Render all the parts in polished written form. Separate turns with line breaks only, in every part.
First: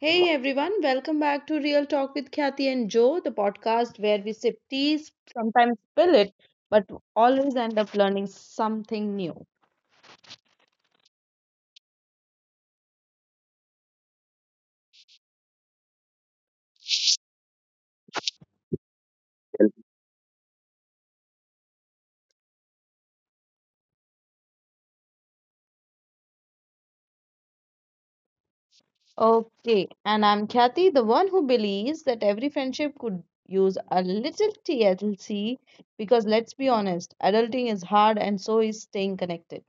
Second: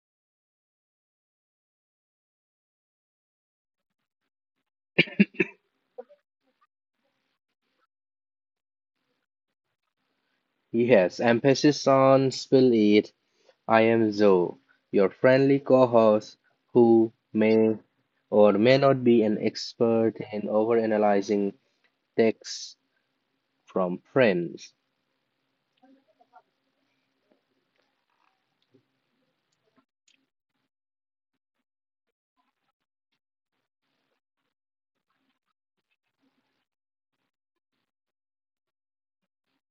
Hey everyone, welcome back to Real Talk with Kathy and Joe, the podcast where we sip tea, sometimes spill it, but always end up learning something new.
Yes, emphasis on spill it. I am Zoe, your friendly co-host who may or may not be an expert in overanalyzing texts from friends.
Okay, and I'm Kathy, the one who believes that every friendship could use a little TLC because let's be honest, adulting is hard and so is staying connected.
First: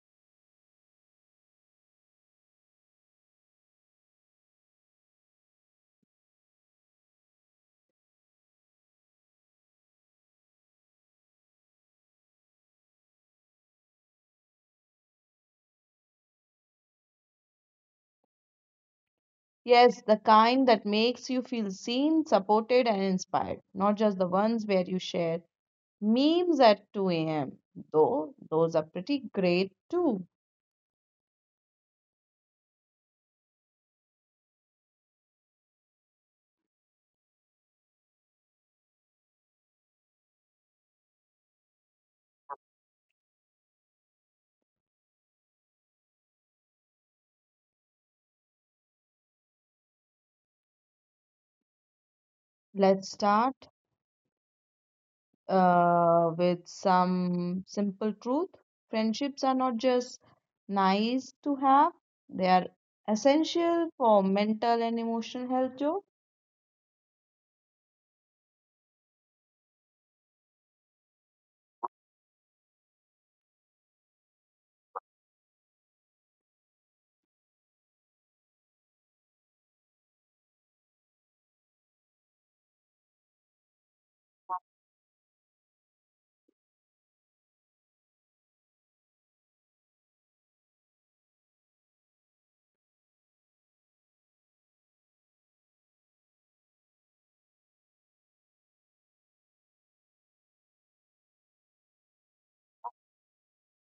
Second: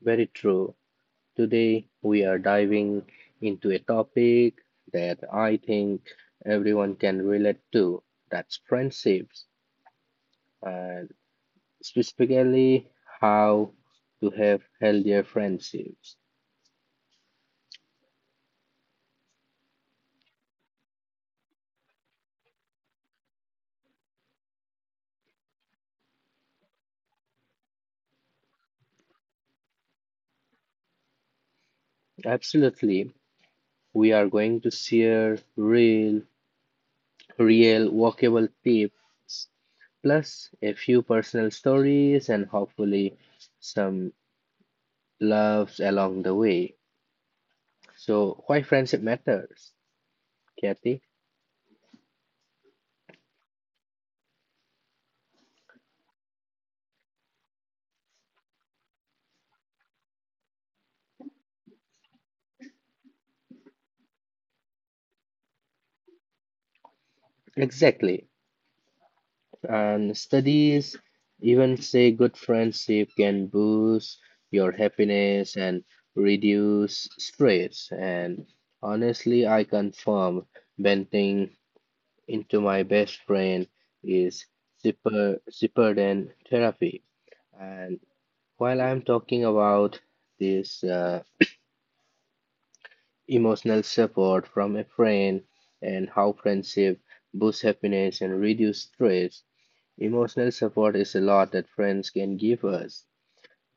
Very true. Today we are diving into a topic that I think everyone can relate to. That's friendships, and specifically how to have healthier friendships.
Yes, the kind that makes you feel seen, supported, and inspired, not just the ones where you share memes at 2 a.m. Though those are pretty great too.
Absolutely. We are going to share real, workable tips, plus a few personal stories and hopefully some loves along the way. So, why friendship matters, Kathy?
Let's start with some simple truth. Friendships are not just nice to have, they are essential for mental and emotional health, Joe.
Exactly. And studies even say good friendship can boost your happiness and reduce stress. And honestly, I confirm venting into my best friend is cheaper than therapy. And while I'm talking about this emotional support from a friend and how friendship boosts happiness and reduce stress, emotional support is a lot that friends can give us.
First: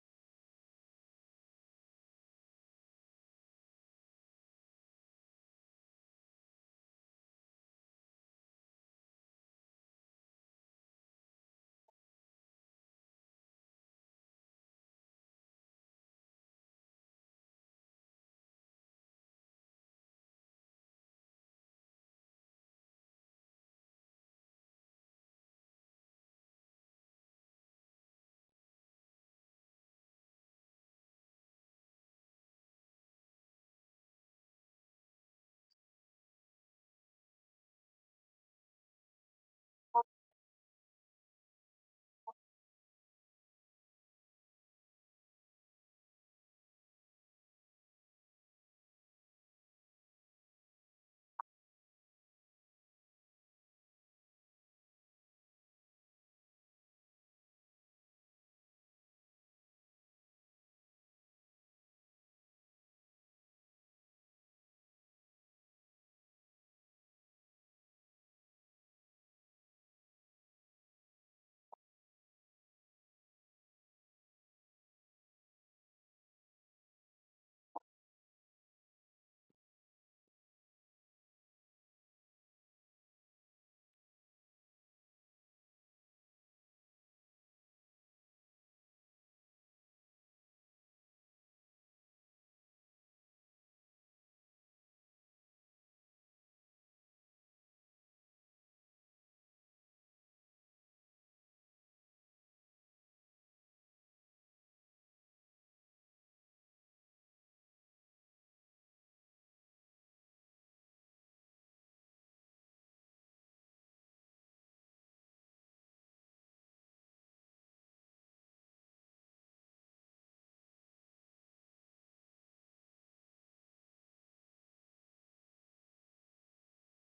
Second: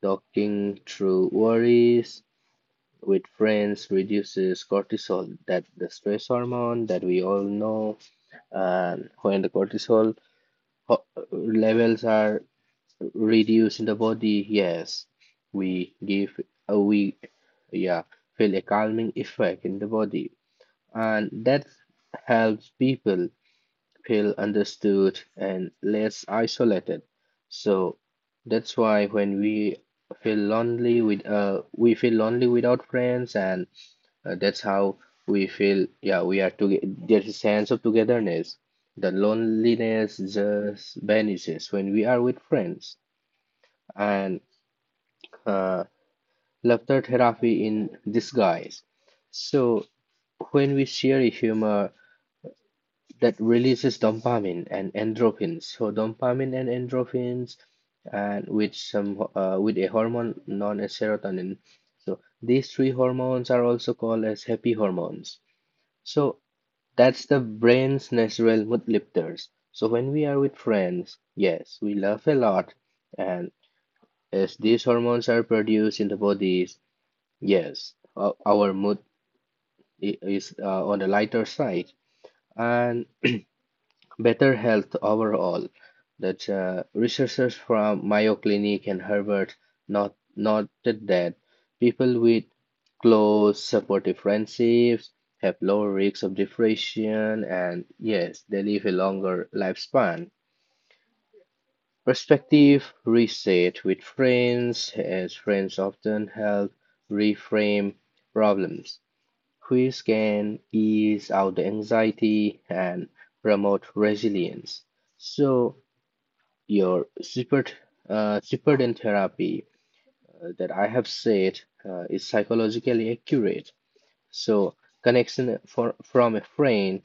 Talking through worries with friends reduces cortisol, that the stress hormone that we all know. And when the cortisol ho- levels are reduce in the body. Yes, we give we yeah feel a calming effect in the body, and that helps people feel understood and less isolated. So that's why when we feel lonely with we feel lonely without friends, and that's how we feel. Yeah, we are together. There's a sense of togetherness. The loneliness just vanishes when we are with friends and uh, laughter therapy in disguise. So, when we share a humor that releases dopamine and endorphins, so dopamine and endorphins, and with a hormone known as serotonin. So these three hormones are also called as happy hormones. So that's the brain's natural mood lifters. So when we are with friends, yes, we laugh a lot, and as these hormones are produced in the body, yes, our mood is on the lighter side and better health overall. That researchers from Mayo Clinic and Harvard not, noted that people with close supportive friendships have lower risks of depression and yes, they live a longer lifespan. Perspective reset with friends, as friends often help reframe problems. Quiz can ease out the anxiety and promote resilience. So, your support, Zipperton therapy that I have said is psychologically accurate. So, connection from a friend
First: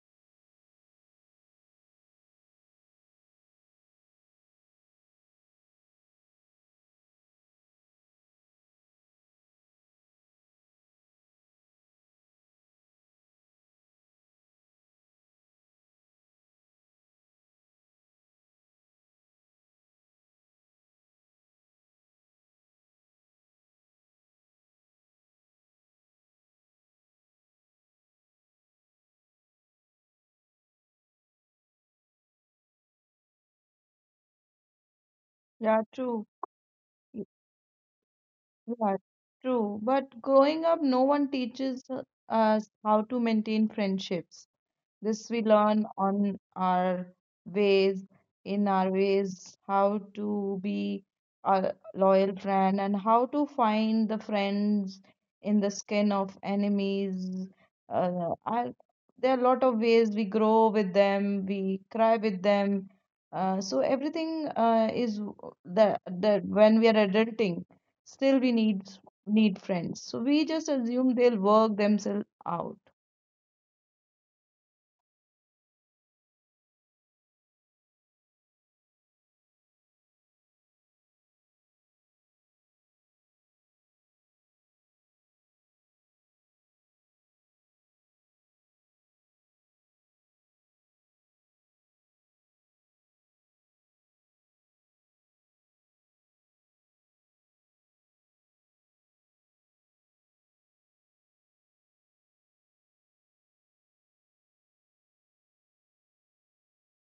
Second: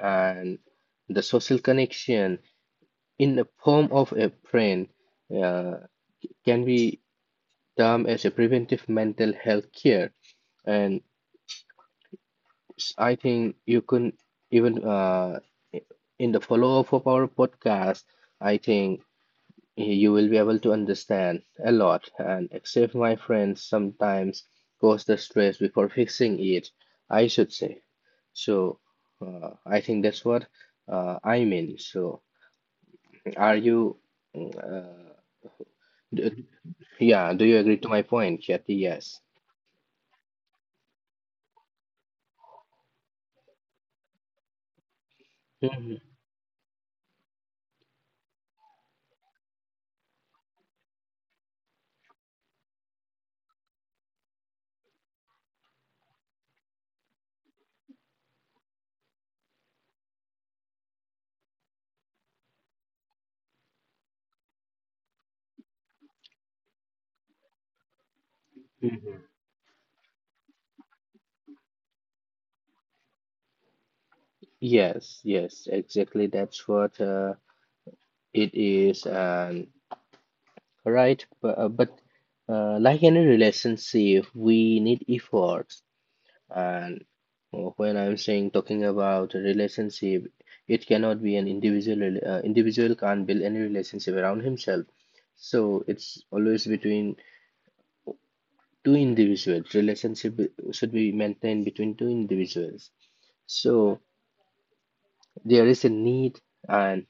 and the social connection in the form of a friend uh, can be termed as a preventive mental health care. And I think you can even i- in the follow-up of our podcast, I think you will be able to understand a lot. And except my friends sometimes cause the stress before fixing it, I should say. So I think that's what I mean. So are you? mm, Uh,
Yeah, true.
d-
Y-
yeah. Do you agree to my point, Kathy?
Yeah,
Yes.
true. But growing up, no one teaches us how to maintain friendships. This we learn
Mhm,
on our ways, in our ways, how to be a loyal friend and how to find the friends in the skin of enemies. Uh, I, there are a lot of ways we grow with them, we cry with them. So everything is that when we are adulting, still we need
mhm.
need friends. So we just assume they'll work themselves out.
Yes, yes, exactly. That's what it is. And right? But, like any relationship, we need efforts. And when I'm saying talking about a relationship, it cannot be an individual. Individual can't build any relationship around himself. So it's always between two individuals. Relationship should be maintained between two individuals. So there is a need and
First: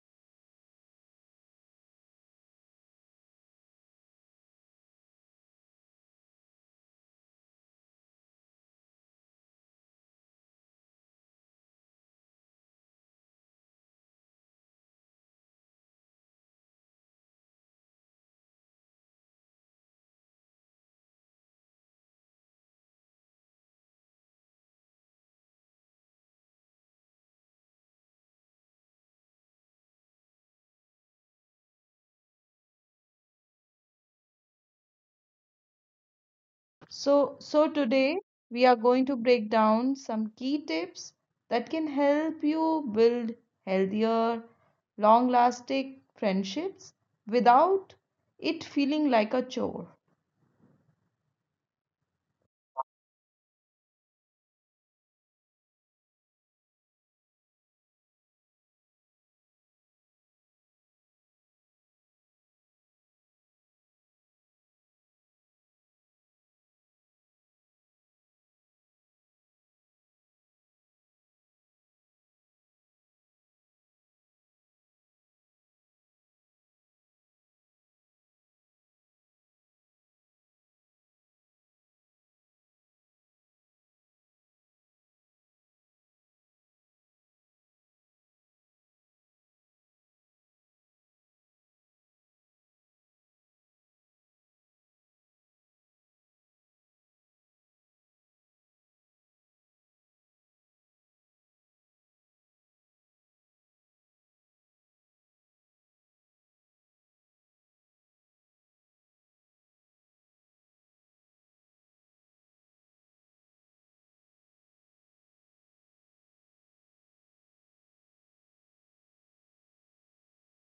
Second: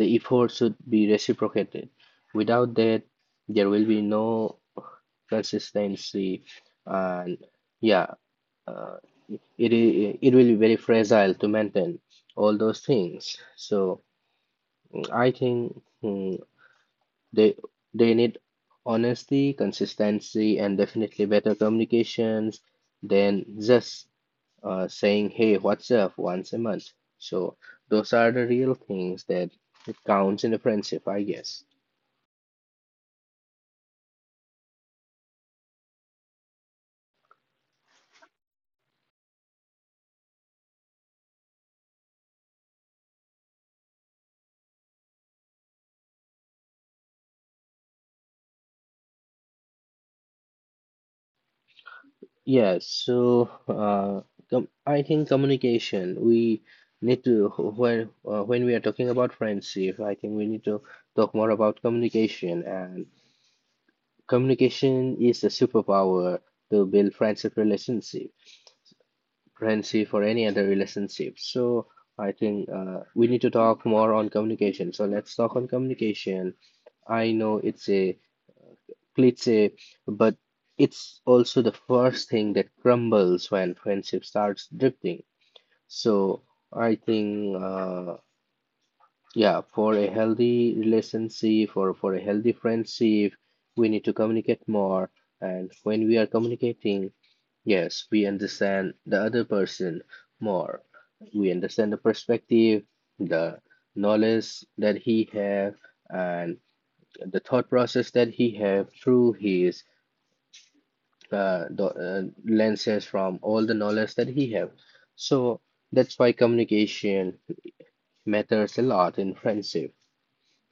the effort should be reciprocated. Without that, there will be no consistency, and yeah, uh, it will be very fragile to maintain all those things. So I think they they need honesty, consistency, and definitely better communications than just saying, "Hey, what's up?" once a month. So those are the real things that counts in a friendship, I guess.
So today we are going to break down some key tips that can help you build healthier, long-lasting friendships without it feeling like a chore.
Yeah, so com I think communication, we need to, when we are talking about friendship, I think we need to talk more about communication. And communication is a superpower to build friendship relationship, friendship or any other relationship. So I think we need to talk more on communication. So let's talk on communication. I know it's a cliche, but it's also the first thing that crumbles when friendship starts drifting. So I think, yeah, for a healthy relationship or for a healthy friendship, we need to communicate more. And when we are communicating, yes, we understand the other person more. We understand the perspective, the knowledge that he have, and the thought process that he have through his the lenses from all the knowledge that he have. So that's why communication matters a lot in friendship.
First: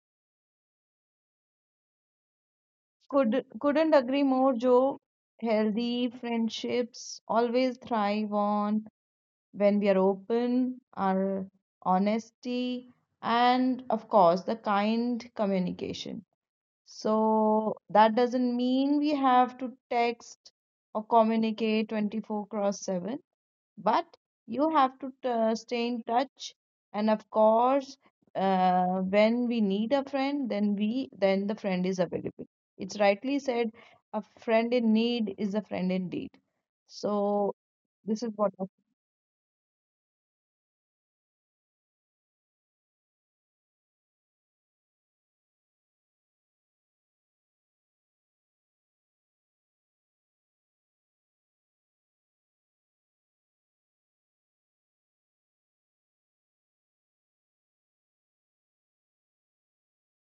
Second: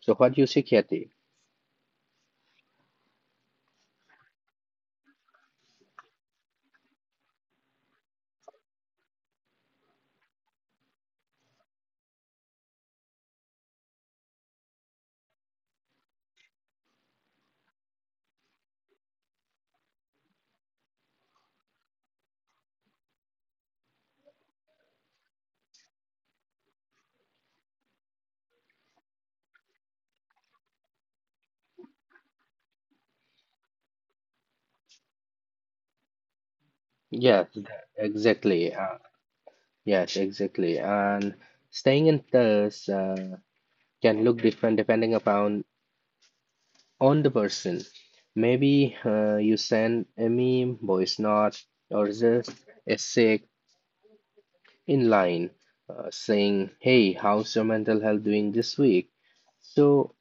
So what do you say, Kathy?
Couldn't agree more, Joe. Healthy friendships always thrive on when we are open, our honesty, and of course, the kind communication. So that doesn't mean we have to text or communicate 24 cross 7, but you have to stay in touch. And of course, when we need a friend, then we then the friend is available. It's rightly said, a friend in need is a friend indeed.
Yes,
So this is
exactly. Yes, exactly. And staying in touch can look different depending upon on the person. Maybe you send a meme, voice note, or just a sick in line saying, "Hey, how's your mental health doing this week?" So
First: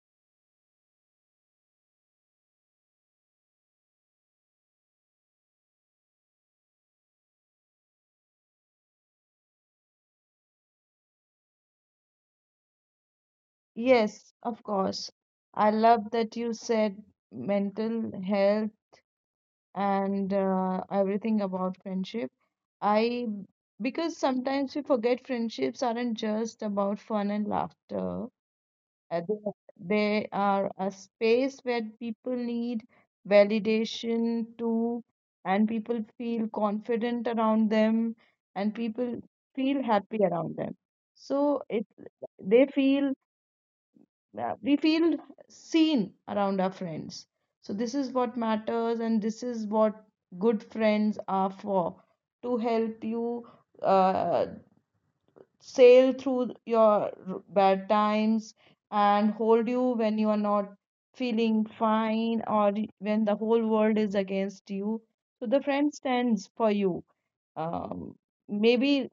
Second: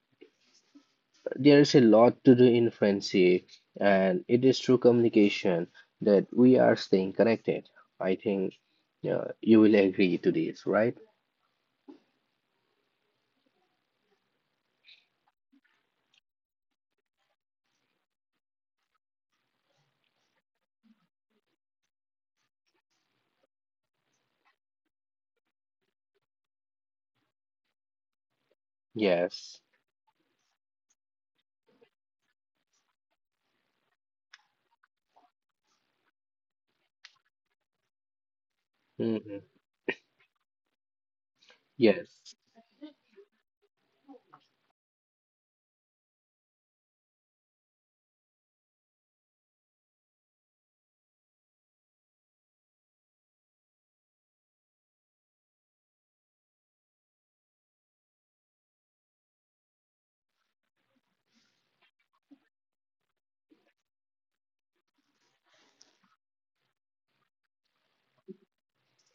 there is a lot to do in friendship, and it is through communication that we are staying connected. I think you will agree to this, right?
yes, of course. I love that you said mental health and everything about friendship. I, because sometimes we forget friendships aren't just about fun and laughter. Uh, They
Yes.
they are a space where people need validation too, and people feel confident around them, and people
Hmm.
feel happy around them. So it
Yes.
they feel we feel seen around our friends. So this is what matters, and this is what good friends are for, to help you uh, sail through your bad times and hold you when you are not feeling fine or when the whole world is against you, so the friend stands for you. um, Maybe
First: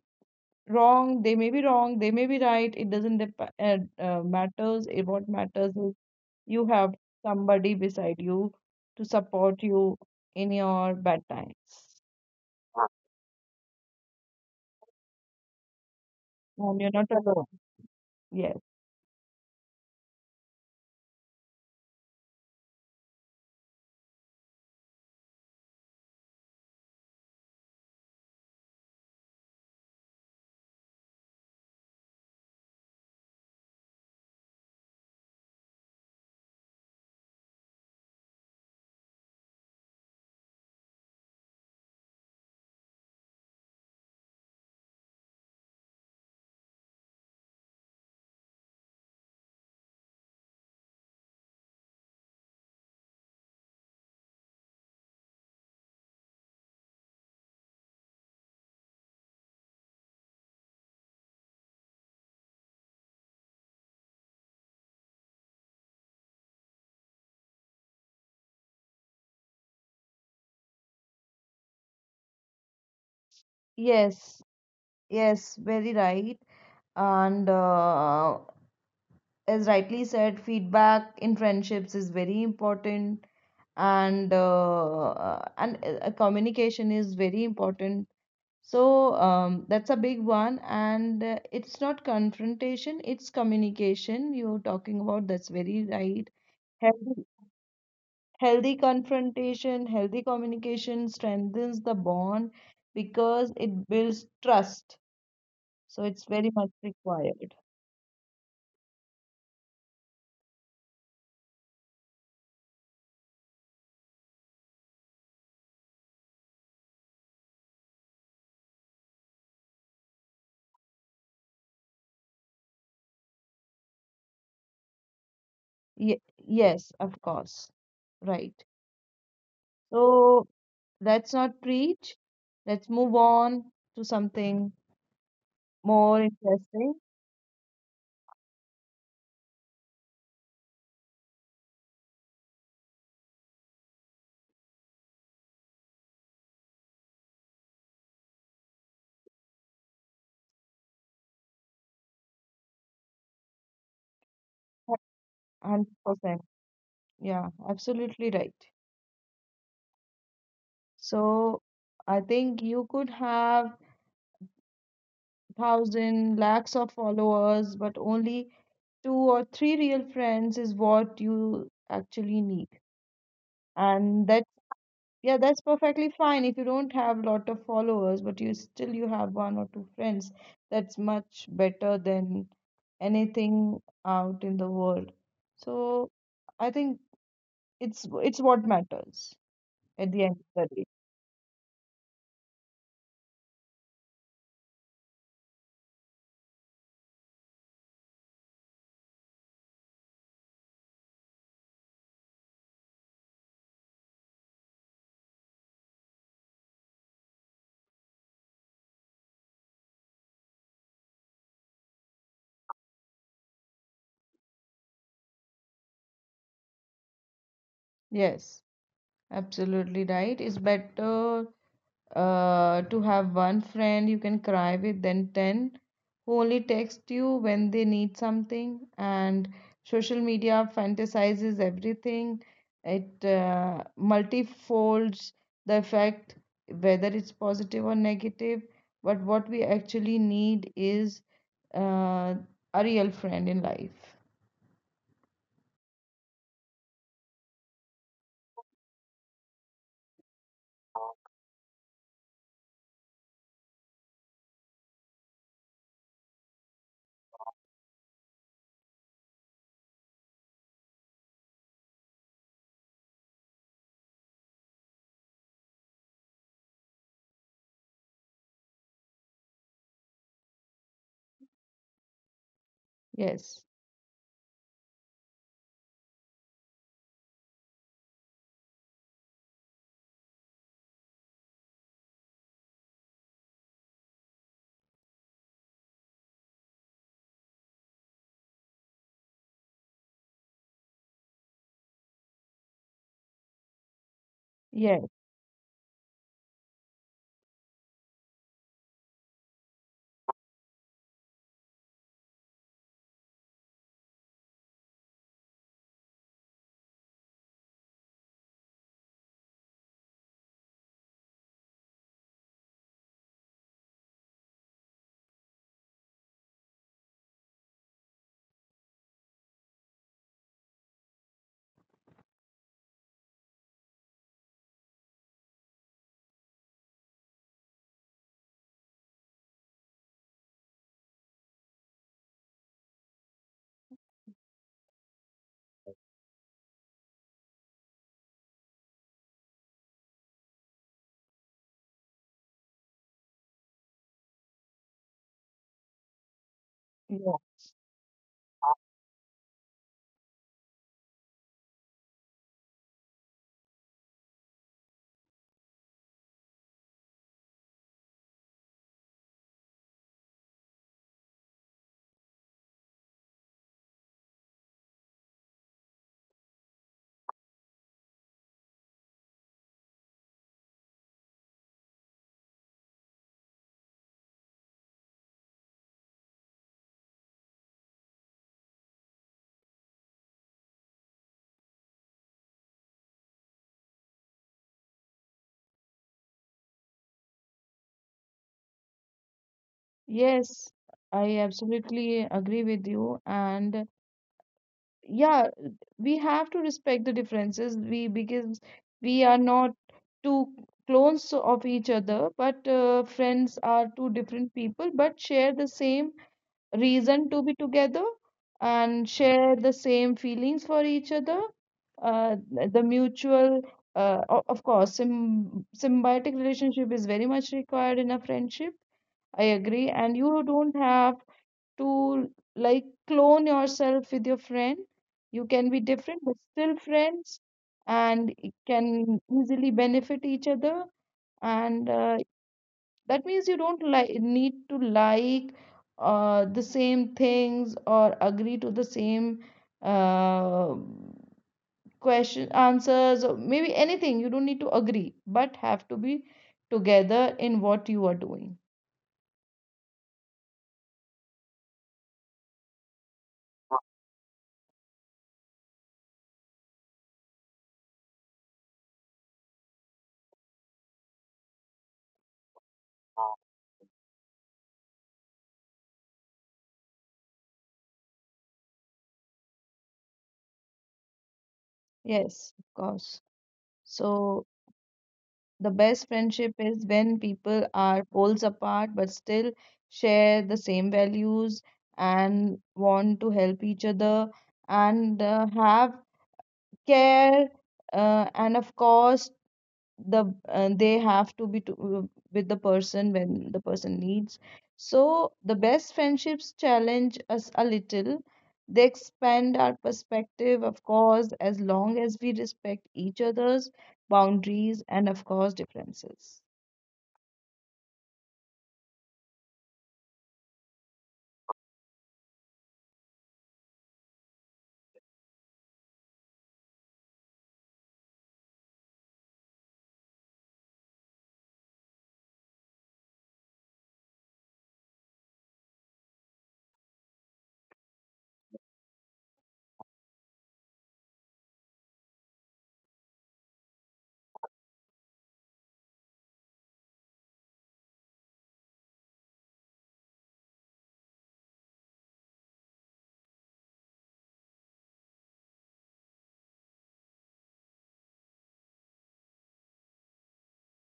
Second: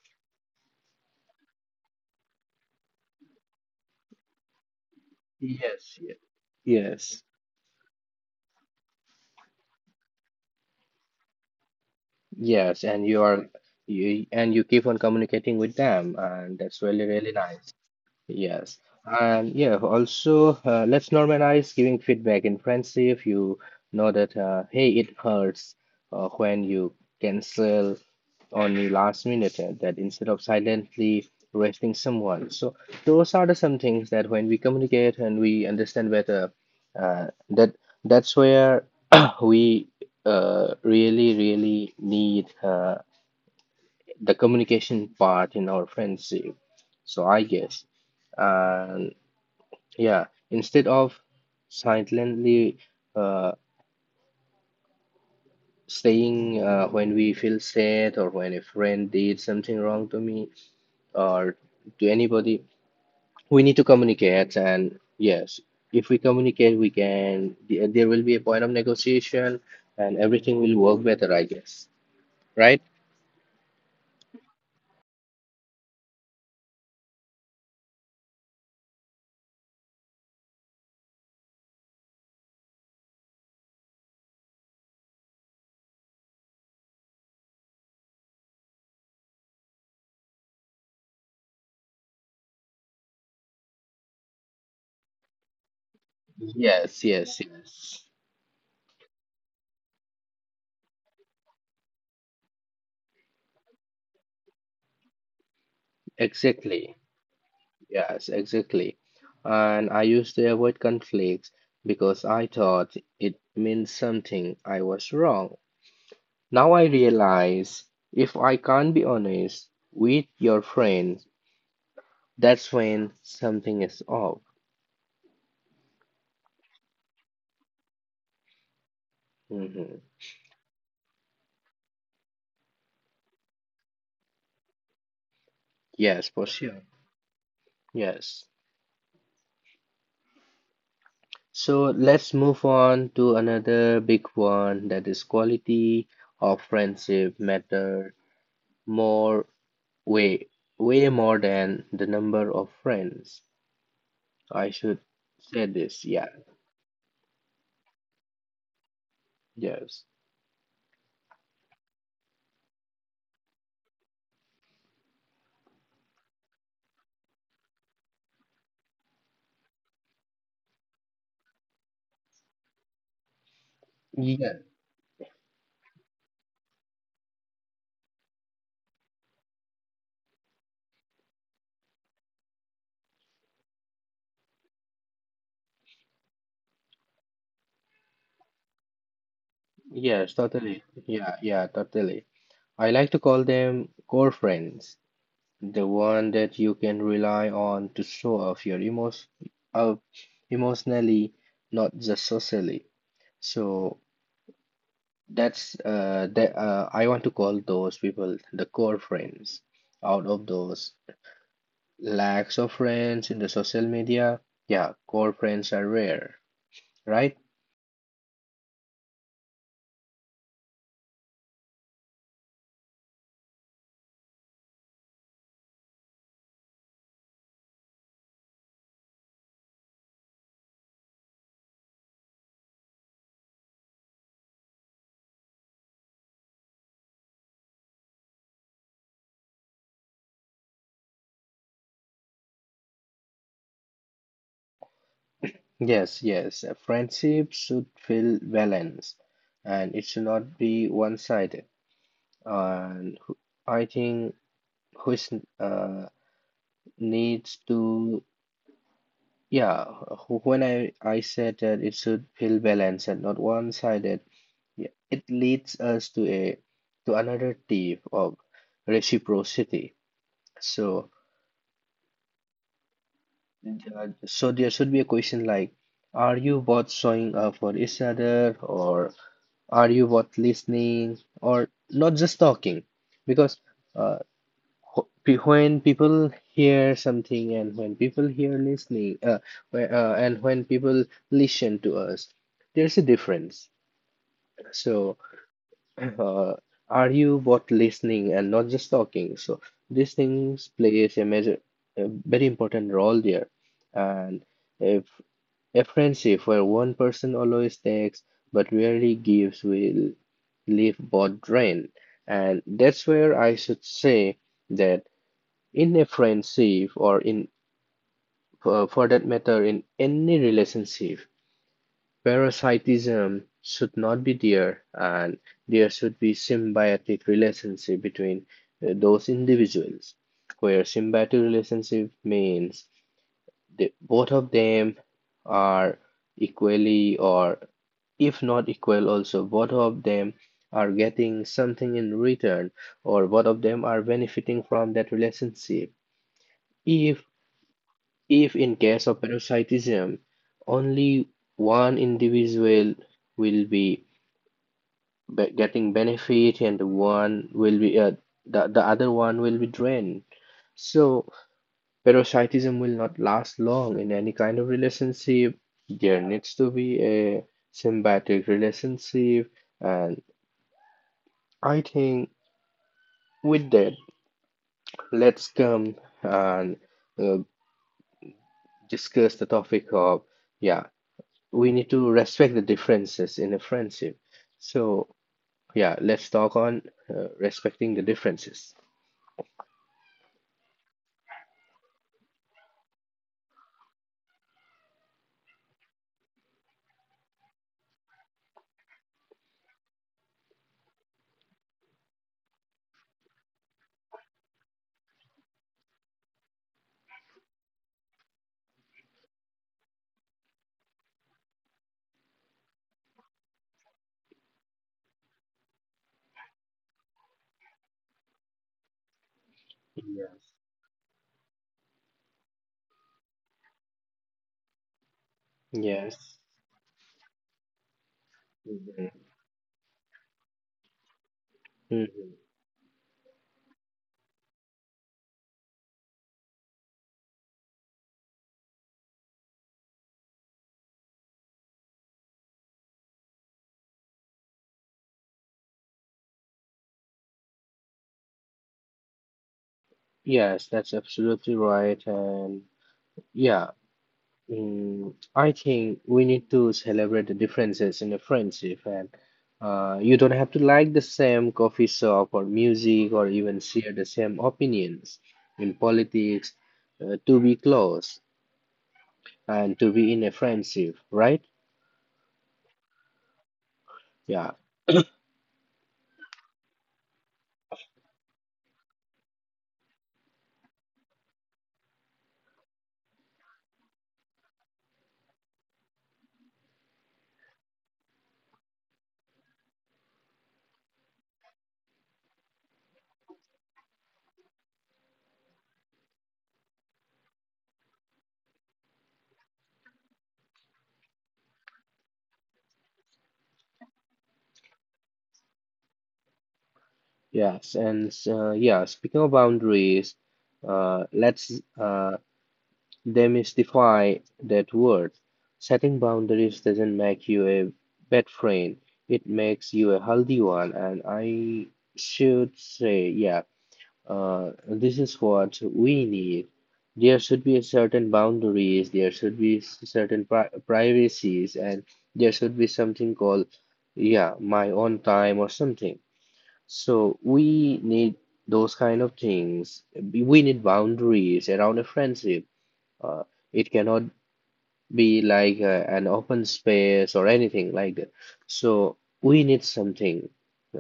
wrong, they may be wrong, they may be right. It doesn't matters it, what matters is
Yes. Yes.
you have
Yes,
somebody beside you to support you in your bad times,
yes. And you keep on communicating with them, and
and
that's
you're
really
not
really
alone.
nice.
Yes,
Yes. And yeah, also, let's normalize giving feedback in friendship. You know that, hey, it hurts when you cancel on the last minute, that instead of silently roasting someone. So, those are the some things that when we communicate and we understand better, that that's where we really, really need the communication part in our friendship. So, I guess. And yeah, instead of silently uh, saying when we feel sad or when a friend did something wrong to me or to anybody, we need to communicate. And yes, if we communicate, there will be a point of negotiation and everything will work better, I guess. Right?
yes. Yes, very right. And as rightly said, feedback in friendships is very important, and communication is very important. So that's a big one, and it's not confrontation, it's communication you're talking about. That's very right.
Yes,
healthy
yes, yes.
Healthy confrontation, healthy communication strengthens the bond because it builds trust. So it's very much
Exactly.
required.
Yes, exactly. And I used to avoid conflicts because I thought it meant something I was wrong. Now I realize if I can't be honest with your friend, that's when something is off.
Yes, of course. Right.
Mhm.
So let's not preach. Let's move on to something more
Yes, for sure.
interesting.
Yes. So let's move on to another big one that is quality of friendship matter more way way more than the number of friends. I should say this. Yeah,
100%. Yeah, absolutely right.
yes.
So I think you could have thousand lakhs of followers, but only two or three real friends is what you actually need, and that's,
Yeah,
yeah, that's perfectly fine. If you don't have a lot of followers but you still you have one or two friends, that's much better than anything out in the world. So I think it's what matters at the
yes,
end of the
totally.
day.
Yeah, yeah, totally. I like to call them core friends, the one that you can rely on to show off your emotion, uh, emotionally, not just socially. So that's that I want to call those people the core friends. Out of those lacks of friends in the social media, yeah, core friends are rare, right?
Yes, absolutely right. It's better to have one friend you can cry with, then 10 who only text you when they need something. And social media fantasizes everything, it multifolds the effect, whether it's positive or negative. But what we actually need is uh, a real friend in life.
Yes, yes. A friendship should feel balanced and it should not be one-sided. And I think which uh, needs to, yeah, wh- when I said that it should feel balanced and not one-sided, yeah, it leads us to another tip of reciprocity. So,
Yes,
there should be a question like, are you both showing up for each other or are you both listening or not just talking? Because uh, when people hear something and when people hear listening, and when people listen to us, there's a difference.
yes,
So, uh, are you both listening and not just talking? So, these things plays a major, a very important role there. And if a friendship where one person always takes but rarely gives will leave both drained. And that's where I should say that in a friendship or in for that matter in any relationship, parasitism should not be there and there should be symbiotic relationship between those individuals where symbiotic relationship means the both of them are equally or if not equal also both of them are getting something in return or both of them are benefiting from that relationship. If
yeah.
in case of parasitism only one individual will getting benefit and one will be the other one will be drained. So parasitism will not last long in any kind of relationship. There needs to be a symbiotic relationship, and I think with that, let's come and uh, discuss the topic of, yeah, we need to respect the differences in a friendship. So, yeah, let's talk on respecting the differences.
Yes. I absolutely agree with you. And yeah, we have to respect the differences, we because we are not two clones of each other, but friends are two different people but share the same reason to be together and share the same feelings for each other. uh, the mutual, of course, symbiotic relationship is very much required in a friendship. I agree, and you don't have to like clone yourself with your friend. You can be different but
Yes.
still friends, and it can
Mhm.
easily benefit each other. And
Mhm.
that means you don't like need to like the same things or agree to the same uh, question answers or maybe anything. You don't need to agree, but have to be together in what you are doing.
Yes, that's absolutely right. And yeah, I think we need to celebrate the differences in a friendship, and you don't have to like the same coffee shop or music or even share the same opinions in politics to be close and to be in a friendship, right?
Yes, of course. So
Yeah,
the best friendship is when people are poles apart but still share the same values and want to help each other and have care, and of course they have to be uh, with the person when the person needs. So the best friendships challenge us a little. They expand our perspective, of course, as long as we respect each other's boundaries and of course differences.
yes, and yeah, speaking of boundaries, let's uh, demystify that word. Setting boundaries doesn't make you a bad friend, it makes you a healthy one. And I should say, yeah, this is what we need. There should be a certain boundaries, there should be certain privacies, and there should be something called, yeah, my own time or something. So we need those kind of things. We need boundaries around a friendship. uh, it cannot be like an open space or anything like that. So we need something uh,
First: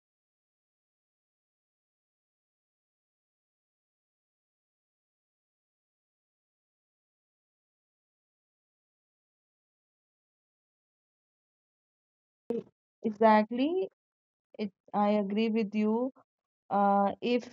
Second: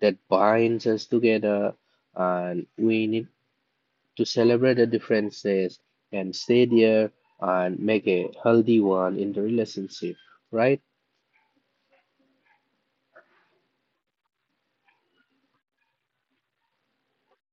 that binds us together, and we need to celebrate the differences and stay there and make a healthy one in the relationship, right?
Exactly. I agree with you. If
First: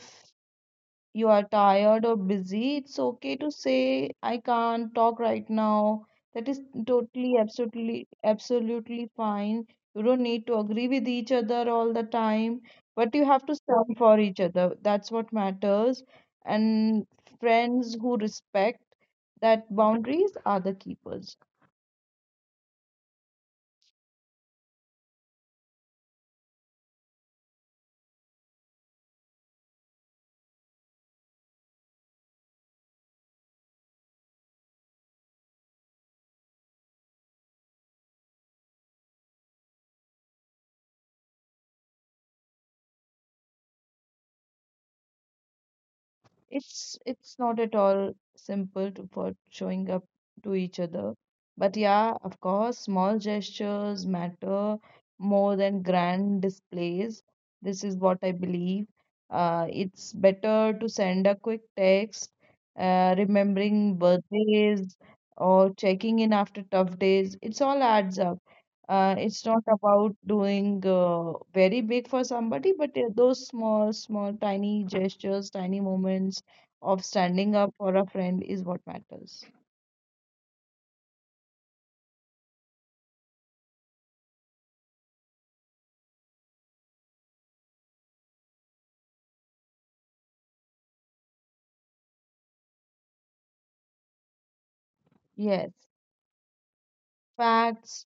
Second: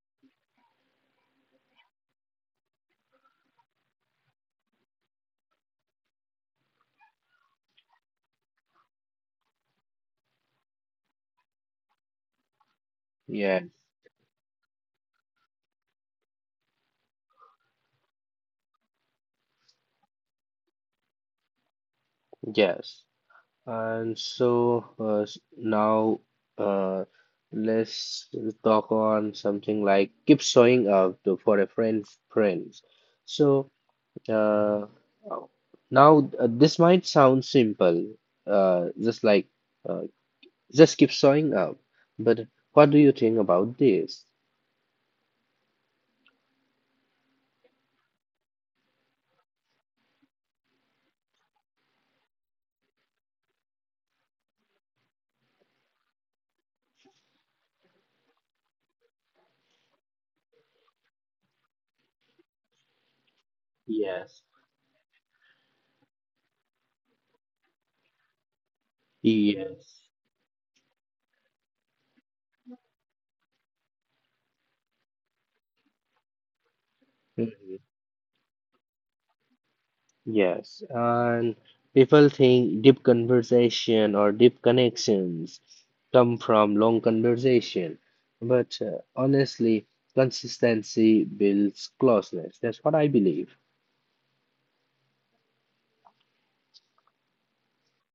you are tired or busy, it's okay to say, I can't talk right now. That is totally, absolutely, absolutely fine. You don't need to agree with each other all the time, but you have to
Yeah,
stand for each other. That's what matters. And friends who respect that boundaries are the keepers.
yes. And so now uh, let's talk on something like keep showing up for a friend's friends. So Uh, now, this might sound simple, just like uh, just keep showing up. But what do you think about this?
It's not at all simple to for showing up to each other. But yeah, of course, small gestures matter more than grand displays. This is what I believe. It's better to send a quick text, remembering
Yeah.
birthdays or checking in after tough days. It's all adds up. It's not
Yeah.
about doing very big for somebody, but those small, small, tiny gestures, tiny moments of standing up
Mhm.
for a friend is what matters.
Yes. And people think deep conversation or deep connections come from long conversation. But honestly, consistency builds closeness. That's what I believe.
Yes, facts.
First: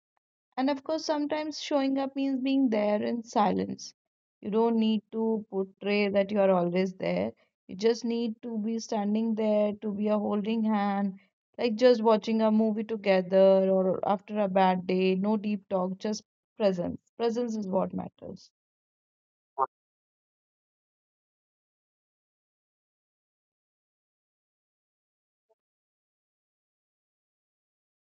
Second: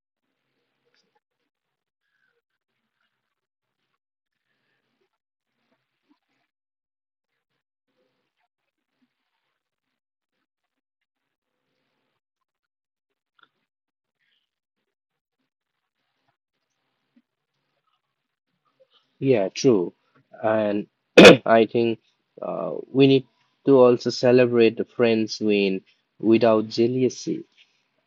And of course, sometimes showing up means being there in silence. You don't need to portray that you are always there. You just need to be standing there, to be a holding hand, like just watching a movie together or after a bad day. No deep talk, just presence. Presence is what matters.
Yeah, true. And I think we need to also celebrate the friends win without jealousy.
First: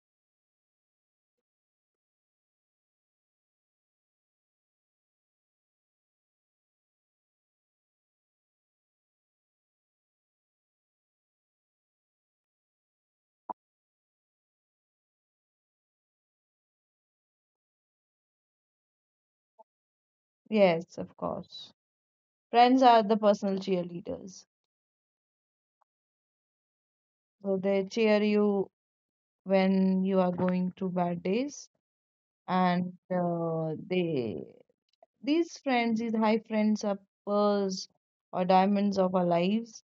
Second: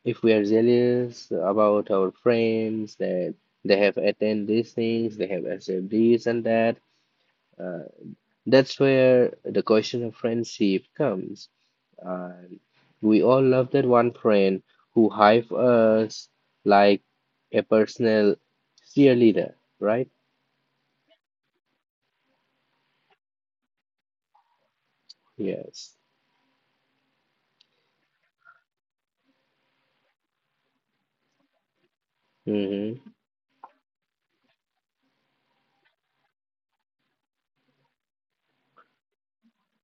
If we are jealous about our friends that they have attained these things, they have achieved this and that, uh, that's where the question of friendship comes. And we all love that one friend who hype us like a personal cheerleader, right?
Yes, of course. Friends are the personal cheerleaders.
Yes.
So they cheer you when you are going through bad days, and
Mm-hmm.
they these friends, these high friends, are pearls or diamonds of our lives.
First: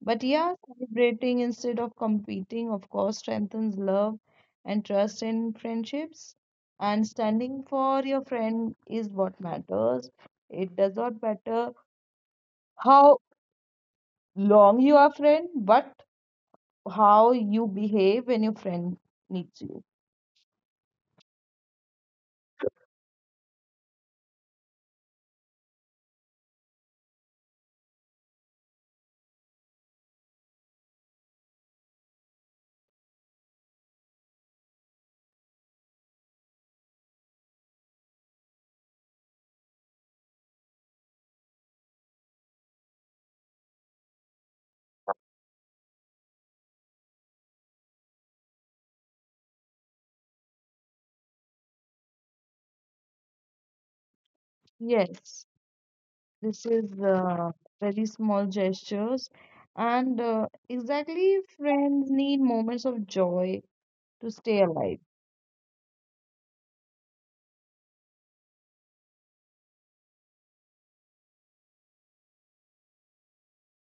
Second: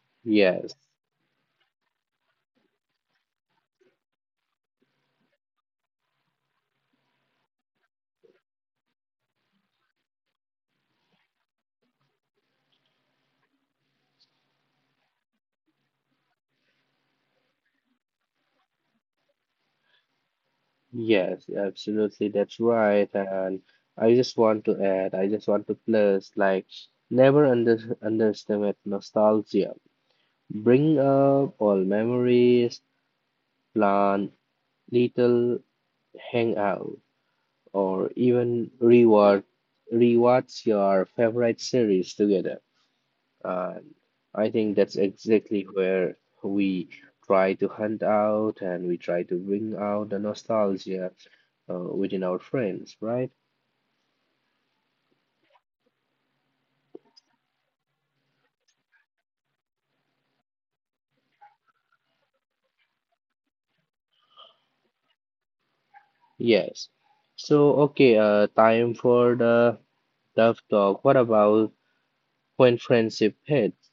But yeah,
Yes.
celebrating instead of competing of course strengthens love and trust in friendships, and standing for your friend is what matters. It does not matter how long you are friend, but how you behave when your friend needs you.
Yes, absolutely. That's right. And I just want to add, I just want to plus, like, never underestimate nostalgia. Bring up all memories, plan little hangout, or even reward rewatch your favorite series together. And I think that's exactly where we try to hunt out and we try to bring out the nostalgia within our friends, right?
Yes. This is very small gestures, and exactly, friends need moments of joy to stay alive.
Yes. So, okay, time for the tough talk. What about when friendship hits?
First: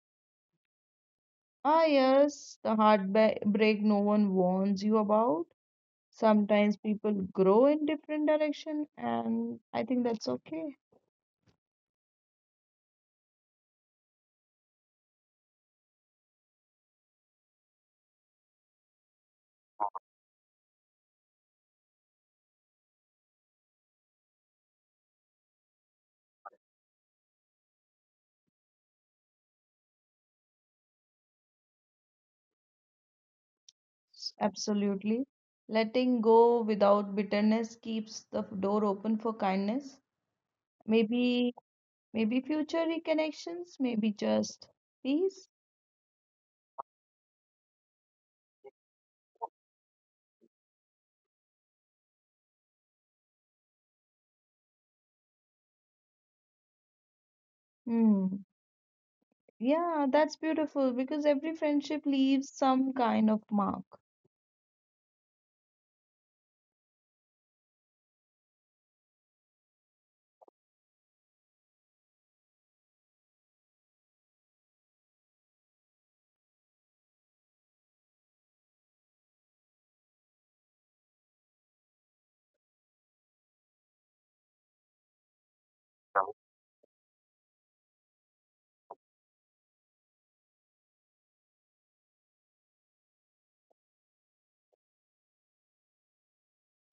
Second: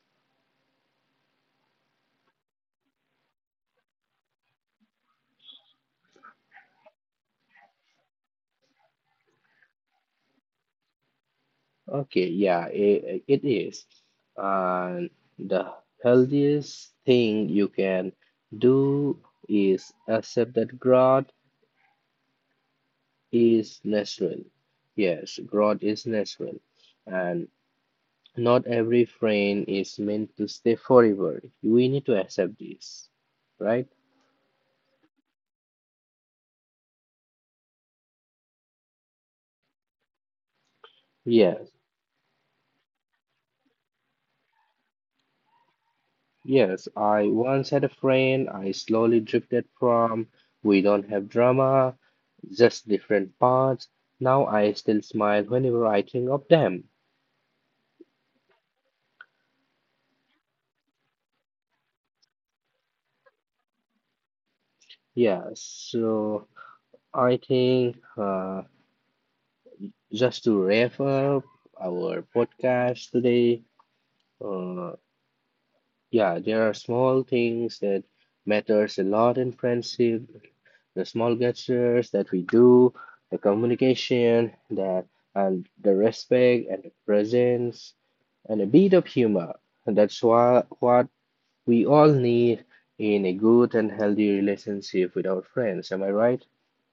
Ah, yes, the heartbreak no one warns you about. Sometimes people grow in different direction, and I think that's okay.
Okay, yeah, it is. And the healthiest thing you can do is accept that growth is natural. Yes, growth is natural. And not every friend is meant to stay forever. We need to accept this, right?
Absolutely. Letting go without bitterness keeps the door open for kindness. Maybe,
Yeah.
maybe future reconnections, maybe just peace.
Yes, I once had a friend I slowly drifted from. We don't have drama, just different paths. Now I still smile whenever I think of them.
Hmm. Yeah, that's beautiful because every friendship leaves some kind of mark.
Yeah, so I think just to wrap up our podcast today, uh, yeah, there are small things that matters a lot in friendship. The small gestures that we do, the communication, that and the respect and the presence and a bit of humor. And that's what we all need in a good and healthy relationship with our friends. Am I right?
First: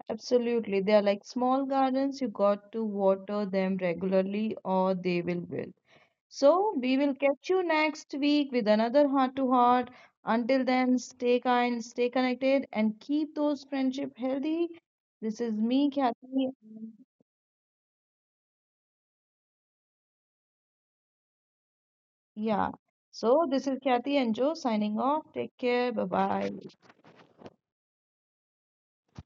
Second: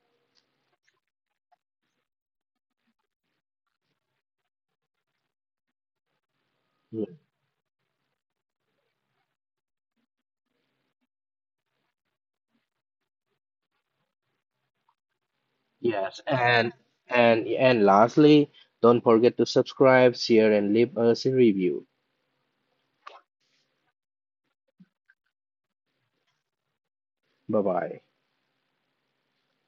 Absolutely. They are like small gardens, you got to water them regularly or they will wilt. So, we will
Mm.
catch you next week with another heart to heart. Until then, stay kind, stay connected, and keep those friendship healthy. This is me,
Yes.
Kathy,
And and and lastly, don't forget to subscribe, share, and leave us a review.
yeah. So, this is Kathy and Joe signing off. Take care. Bye bye.
Bye bye.